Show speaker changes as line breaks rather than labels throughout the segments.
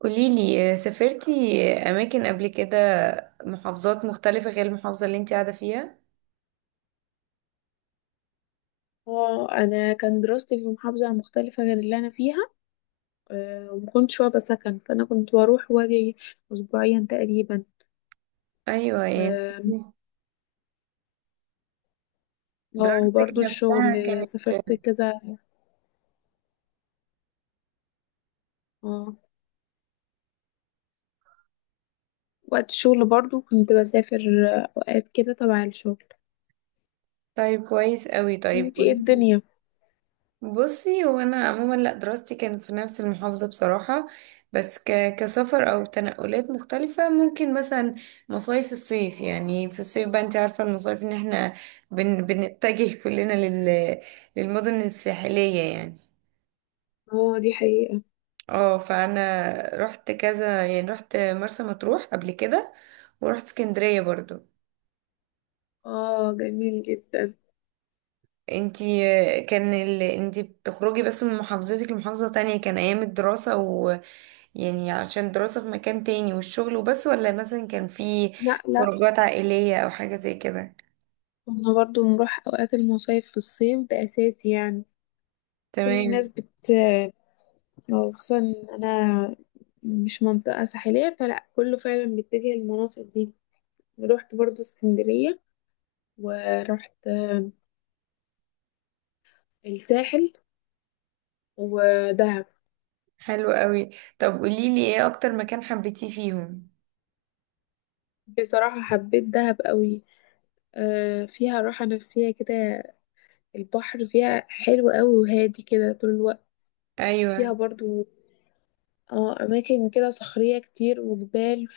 قوليلي سافرتي أماكن قبل كده، محافظات مختلفة غير المحافظة اللي انتي قاعدة فيها؟
اه، انا كان دراستي في محافظه مختلفه غير اللي انا فيها. ومكنتش واخده سكن، فانا كنت بروح واجي اسبوعيا تقريبا.
أيوة، يعني
اه. آه،
دراستك
وبرضه الشغل.
نفسها كانت.
سافرت كذا. اه. وقت الشغل برضه كنت بسافر. اوقات كده تبع الشغل.
طيب، كويس قوي. طيب
انتي ايه
قوليلي.
الدنيا؟
بصي، هو أنا عموما، لأ، دراستي كانت في نفس المحافظة بصراحة. بس كسفر أو تنقلات مختلفة، ممكن مثلا مصايف الصيف، يعني في الصيف بقى، انتي عارفة المصايف ان احنا بنتجه كلنا للمدن الساحلية يعني.
اه، دي حقيقه.
اه، فانا رحت كذا، يعني رحت مرسى مطروح قبل كده ورحت اسكندرية برضو.
اه، جميل جدا.
انتي؟ كان انتي بتخرجي بس من محافظتك لمحافظة تانية، كان ايام الدراسة ويعني عشان الدراسة في مكان تاني والشغل وبس، ولا مثلا كان في
لا، لا.
خروجات عائلية او حاجة زي كده؟
كنا برضه نروح اوقات المصايف في الصيف، ده اساسي يعني. كل الناس
تمام،
بت، أو خصوصا إن أنا مش منطقة ساحلية، فلا كله فعلا بيتجه للمناطق دي. رحت برضو اسكندرية، ورحت الساحل ودهب.
حلو قوي. طب قوليلي، ايه اكتر مكان حبيتيه فيهم؟
بصراحة حبيت دهب قوي. فيها راحة نفسية كده. البحر فيها حلو قوي وهادي كده طول الوقت. فيها
ايوه،
برضو اه أماكن كده صخرية كتير وجبال.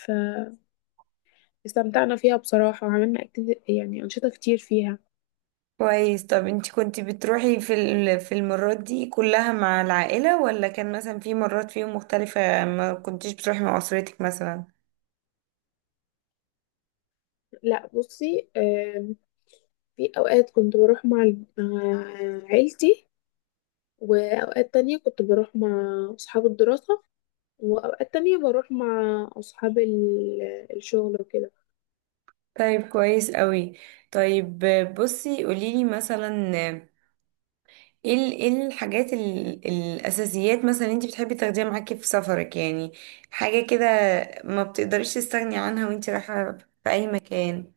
فاستمتعنا فيها بصراحة، وعملنا أكتيف يعني أنشطة كتير فيها.
كويس. طب انت كنت بتروحي في المرات دي كلها مع العائلة، ولا كان مثلا في مرات فيهم مختلفة ما كنتيش بتروحي مع أسرتك مثلا؟
لا، بصي. في أوقات كنت بروح مع مع عيلتي، وأوقات تانية كنت بروح مع أصحاب الدراسة، وأوقات تانية بروح مع أصحاب الشغل وكده.
طيب، كويس قوي. طيب بصي، قوليلي مثلا، ايه الحاجات الأساسيات مثلا انت بتحبي تاخديها معاكي في سفرك، يعني حاجة كده ما بتقدريش تستغني عنها وانت رايحة في أي مكان؟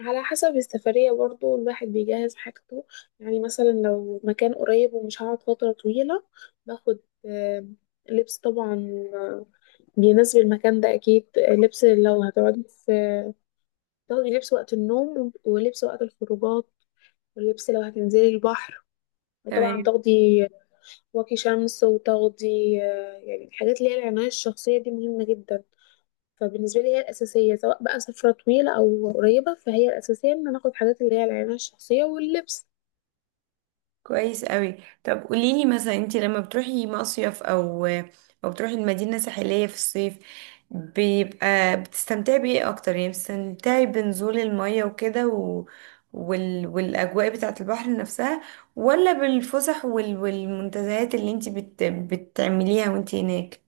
على حسب السفرية، برضو الواحد بيجهز حاجته. يعني مثلا لو مكان قريب ومش هقعد فترة طويلة، باخد آه، لبس طبعا. آه، بيناسب المكان ده. أكيد، لبس لو هتقعدي في، تاخدي لبس وقت النوم، ولبس وقت الخروجات، ولبس لو هتنزلي البحر. وطبعا
تمام،
تاخدي واقي شمس، وتغطي يعني الحاجات اللي هي العناية الشخصية دي مهمة جدا. فبالنسبة لي هي الأساسية، سواء بقى سفرة طويلة أو قريبة، فهي الأساسية إن أنا آخد حاجات اللي هي العناية الشخصية واللبس.
كويس قوي. طب قوليلي مثلا، انت لما بتروحي مصيف او بتروحي المدينة ساحلية في الصيف، بيبقى بتستمتعي بايه اكتر؟ يعني بتستمتعي بنزول المية وكده والاجواء بتاعة البحر نفسها، ولا بالفسح والمنتزهات اللي انت بتعمليها وانت هناك؟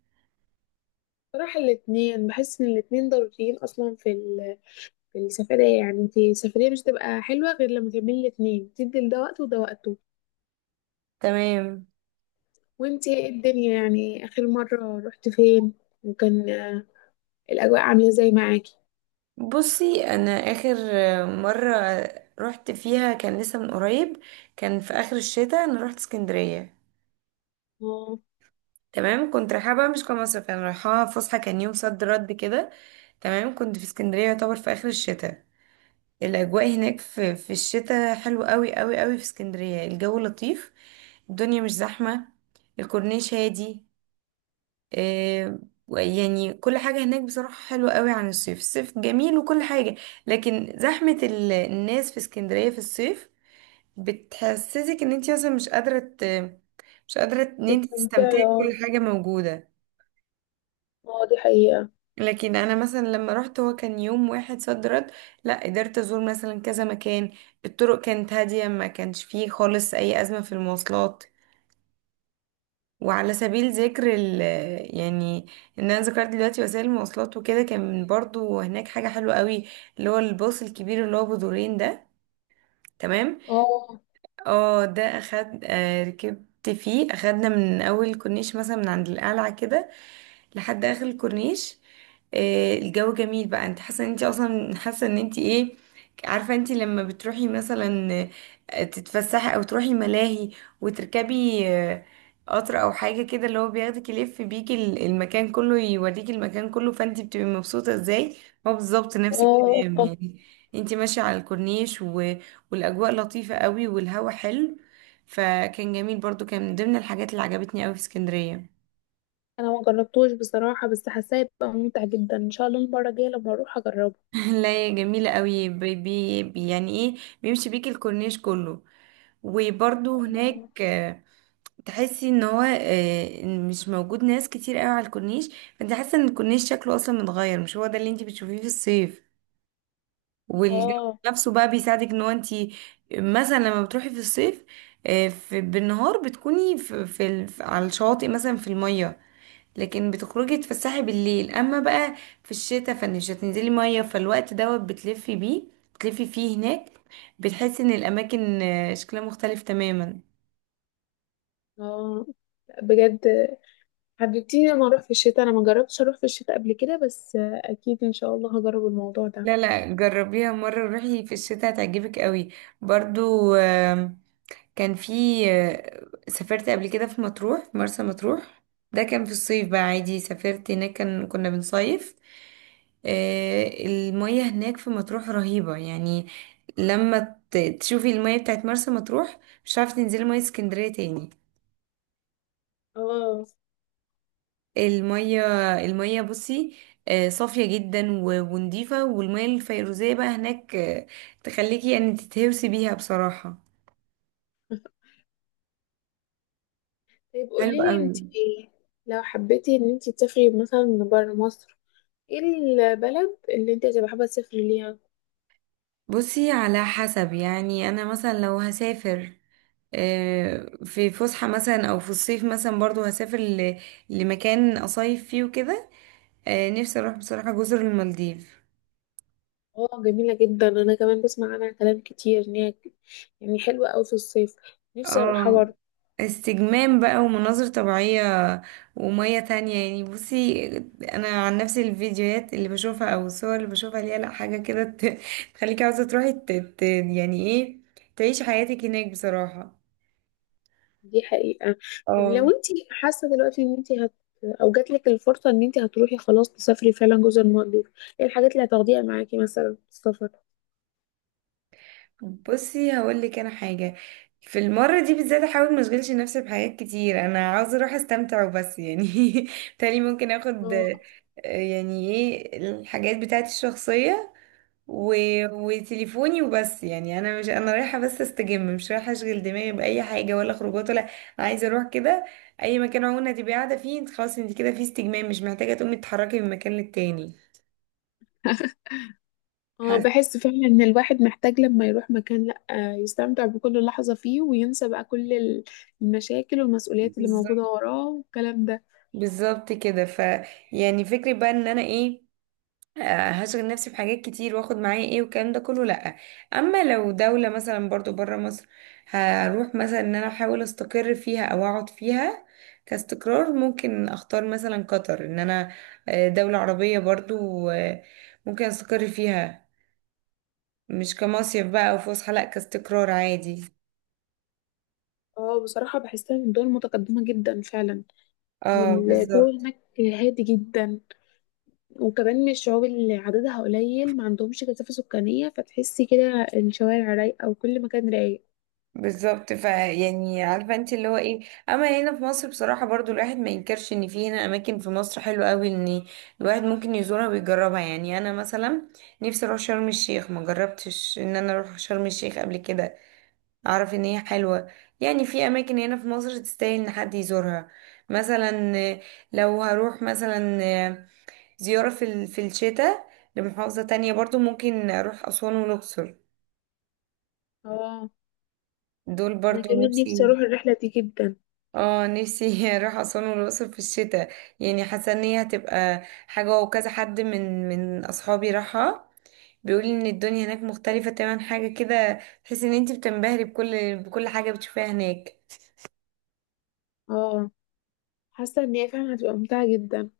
صراحة الاتنين، بحس إن الاتنين ضروريين أصلا في في السفرية. يعني انتي السفرية مش تبقى حلوة غير لما تعملي الاتنين، تدي لده وقت وده وقته.
تمام.
وانتي ايه الدنيا؟ يعني آخر مرة رحت فين؟ وكان الأجواء عاملة ازاي معاكي؟
بصي، انا اخر مرة رحت فيها كان لسه من قريب، كان في اخر الشتاء انا رحت اسكندرية.
اه.
تمام، كنت رايحة بقى مش كمصيف، يعني رايحة فسحة، كان يوم صد رد كده. تمام، كنت في اسكندرية يعتبر في آخر الشتاء. الأجواء هناك في الشتاء حلوة قوي قوي قوي، في اسكندرية الجو لطيف، الدنيا مش زحمة، الكورنيش هادي. آه يعني كل حاجة هناك بصراحة حلوة قوي عن الصيف، الصيف جميل وكل حاجة، لكن زحمة الناس في اسكندرية في الصيف بتحسسك ان انت اصلا مش قادرة ان انت تستمتعي
استمتعي،
بكل
اه.
حاجة موجودة.
اه، دي حقيقة.
لكن انا مثلا لما رحت، هو كان يوم واحد صد رد، لا قدرت ازور مثلا كذا مكان، الطرق كانت هادية، ما كانش فيه خالص اي ازمة في المواصلات. وعلى سبيل ذكر يعني ان انا ذكرت دلوقتي وسائل المواصلات وكده، كان برضو هناك حاجة حلوة قوي، اللي هو الباص الكبير اللي هو بدورين ده، تمام.
اه.
اه، ده اخد، ركبت فيه، اخدنا من اول الكورنيش مثلا من عند القلعة كده لحد اخر الكورنيش. الجو جميل بقى، انت حاسه ان انت اصلا حاسه ان انت ايه، عارفه انت لما بتروحي مثلا تتفسحي او تروحي ملاهي وتركبي قطر او حاجه كده، اللي هو بياخدك يلف بيكي المكان كله، يوريكي المكان كله، فانت بتبقي مبسوطه ازاي، هو بالظبط نفس
اه.
الكلام
آه.
يعني. انت ماشيه على الكورنيش والاجواء لطيفة قوي والهوا حلو، فكان جميل، برضو كان من ضمن الحاجات اللي عجبتني قوي في اسكندرية.
انا ما جربتوش بصراحه، بس حاساه يبقى ممتع جدا. ان شاء الله المره الجايه لما اروح اجربه.
لا، هي جميلة قوي، يعني ايه، بيمشي بيك الكورنيش كله، وبرضو هناك تحسي ان هو مش موجود ناس كتير قوي على الكورنيش، فانت حاسة ان الكورنيش شكله اصلا متغير، مش هو ده اللي انت بتشوفيه في الصيف. والجو
اه.
نفسه بقى بيساعدك، ان هو انت مثلا لما بتروحي في الصيف في بالنهار بتكوني على الشواطئ مثلا في المية، لكن بتخرجي تتفسحي بالليل. اما بقى في الشتاء فمش هتنزلي مية، فالوقت دوت بتلفي بيه، بتلفي فيه هناك، بتحسي ان الاماكن شكلها مختلف تماما.
اه. لأ، بجد حبيبتي، لما اروح في الشتاء، انا ما جربتش اروح في الشتاء قبل كده، بس اكيد ان شاء الله هجرب الموضوع ده.
لا، لا، جربيها مرة، روحي في الشتاء هتعجبك قوي. برضو كان في، سافرت قبل كده في مطروح، في مرسى مطروح، ده كان في الصيف بقى عادي، سافرت هناك، كان كنا بنصيف. المية هناك في مطروح رهيبة، يعني لما تشوفي المية بتاعت مرسى مطروح، مش عارفة تنزلي مية اسكندرية تاني.
اه.
المية المية بصي صافية جدا ونضيفة، والمية الفيروزية بقى هناك، تخليكي يعني تتهوسي بيها بصراحة.
طيب،
حلو
قولي لي
قوي.
انت ايه. لو حبيتي ان انت تسافري مثلا بره مصر، ايه البلد اللي انت هتبقى حابه تسافري ليها؟
بصي، على حسب، يعني انا مثلا لو هسافر في فسحة مثلا او في الصيف مثلا، برضو هسافر لمكان اصيف فيه وكده. نفسي اروح بصراحة جزر المالديف.
اه، جميله جدا. انا كمان بسمع عنها كلام كتير، ان هي يعني حلوه قوي في الصيف. نفسي اروحها
اه،
برضه.
استجمام بقى ومناظر طبيعية ومية تانية يعني. بصي انا عن نفسي، الفيديوهات اللي بشوفها او الصور اللي بشوفها ليها، لا حاجة كده تخليكي عاوزة تروحي يعني ايه، تعيش حياتك هناك بصراحة.
دي حقيقة. طب، لو
اه.
انت حاسة دلوقتي ان انت هت، او جاتلك الفرصة ان انت هتروحي خلاص تسافري فعلا جزر المالديف، ايه الحاجات اللي هتاخديها معاكي مثلا في السفر؟
بصي هقول لك انا حاجه، في المره دي بالذات احاول ما اشغلش نفسي بحاجات كتير، انا عاوزه اروح استمتع وبس يعني. تاني ممكن اخد
اه.
يعني ايه، الحاجات بتاعتي الشخصيه و... وتليفوني وبس، يعني انا مش، انا رايحه بس استجم، مش رايحه اشغل دماغي باي حاجه ولا خروجات، ولا أنا عايزه اروح كده. اي مكان عموما هتبقي قاعده فيه انت خلاص، انت كده في استجمام، مش محتاجه تقومي تتحركي من مكان للتاني
اه،
حاسه.
بحس فعلا ان الواحد محتاج لما يروح مكان، لا يستمتع بكل لحظة فيه، وينسى بقى كل المشاكل والمسؤوليات اللي موجودة
بالظبط،
وراه والكلام ده.
بالظبط كده، ف، يعني فكرة بقى ان انا ايه، هشغل نفسي بحاجات كتير واخد معايا ايه والكلام ده كله؟ لأ. اما لو دولة مثلا برضو برا مصر، هروح مثلا ان انا احاول استقر فيها او اقعد فيها كاستقرار، ممكن اختار مثلا قطر، ان انا دولة عربية برضو، ممكن استقر فيها، مش كمصيف بقى او فسحة، لأ، كاستقرار عادي.
اه، بصراحة بحسها من دول متقدمة جدا فعلا.
اه
والجو
بالظبط،
هناك هادي جدا. وكمان من الشعوب اللي عددها قليل، ما عندهمش كثافة سكانية، فتحسي كده الشوارع رايقة وكل مكان رايق.
بالظبط، فيعني عارفه انت اللي هو ايه، اما هنا في مصر بصراحه، برضو الواحد ما ينكرش ان في هنا اماكن في مصر حلوه قوي ان الواحد ممكن يزورها ويجربها. يعني انا مثلا نفسي اروح شرم الشيخ، ما جربتش ان انا اروح شرم الشيخ قبل كده، اعرف ان هي حلوه. يعني في اماكن هنا في مصر تستاهل ان حد يزورها، مثلا لو هروح مثلا آه، زياره في الشتاء لمحافظه تانية، برضو ممكن اروح اسوان والاقصر،
اه،
دول
انا
برضو
كمان نفسي
نفسي.
اروح الرحلة دي جدا.
اه، نفسي اروح اسوان والاقصر في الشتاء. يعني حاسه ان هي هتبقى حاجه، وكذا حد من اصحابي راحها بيقول ان الدنيا هناك مختلفه تماما، حاجه كده تحس ان انت بتنبهري بكل حاجه بتشوفيها هناك.
اه، حاسة ان هي فعلا هتبقى ممتعة جدا.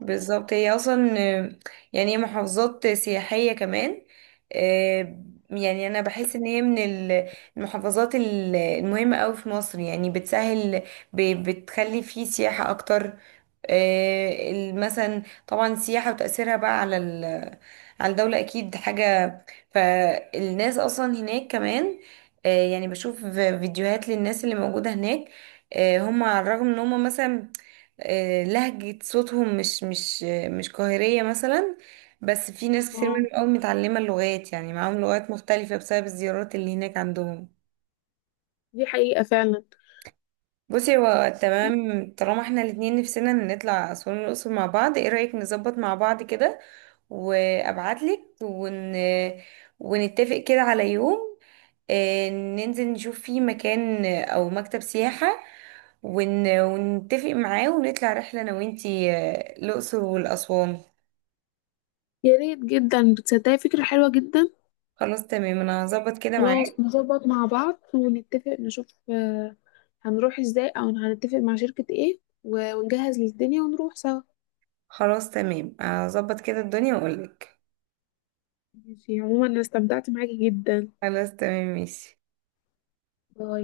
بالظبط، هي اصلا يعني هي محافظات سياحية كمان. آه، يعني انا بحس ان هي من المحافظات المهمة قوي في مصر، يعني بتسهل، بتخلي فيه سياحة اكتر. مثلا طبعا السياحة وتأثيرها بقى على الدولة أكيد حاجة. فالناس أصلا هناك كمان يعني بشوف فيديوهات للناس اللي موجودة هناك. هم على الرغم إن هم مثلا لهجة صوتهم مش قاهرية مثلا، بس في ناس كتير منهم
اه،
قوي متعلمة اللغات، يعني معاهم لغات مختلفة بسبب الزيارات اللي هناك عندهم.
دي حقيقة فعلا.
بصي، هو تمام، طالما احنا الاتنين نفسنا نطلع أسوان والأقصر مع بعض، ايه رأيك نظبط مع بعض كده وأبعتلك، ونتفق كده على يوم ننزل نشوف فيه مكان أو مكتب سياحة، ونتفق معاه ونطلع رحلة أنا وإنتي الأقصر والأسوان.
يا ريت جدا، بتصدقي فكرة حلوة جدا.
خلاص تمام، انا هظبط كده
خلاص،
معاك.
نظبط مع بعض ونتفق نشوف هنروح ازاي، او هنتفق مع شركة ايه ونجهز للدنيا ونروح سوا.
خلاص تمام، هظبط كده الدنيا واقولك.
ماشي، عموما انا استمتعت معاكي جدا.
خلاص تمام ماشي.
باي.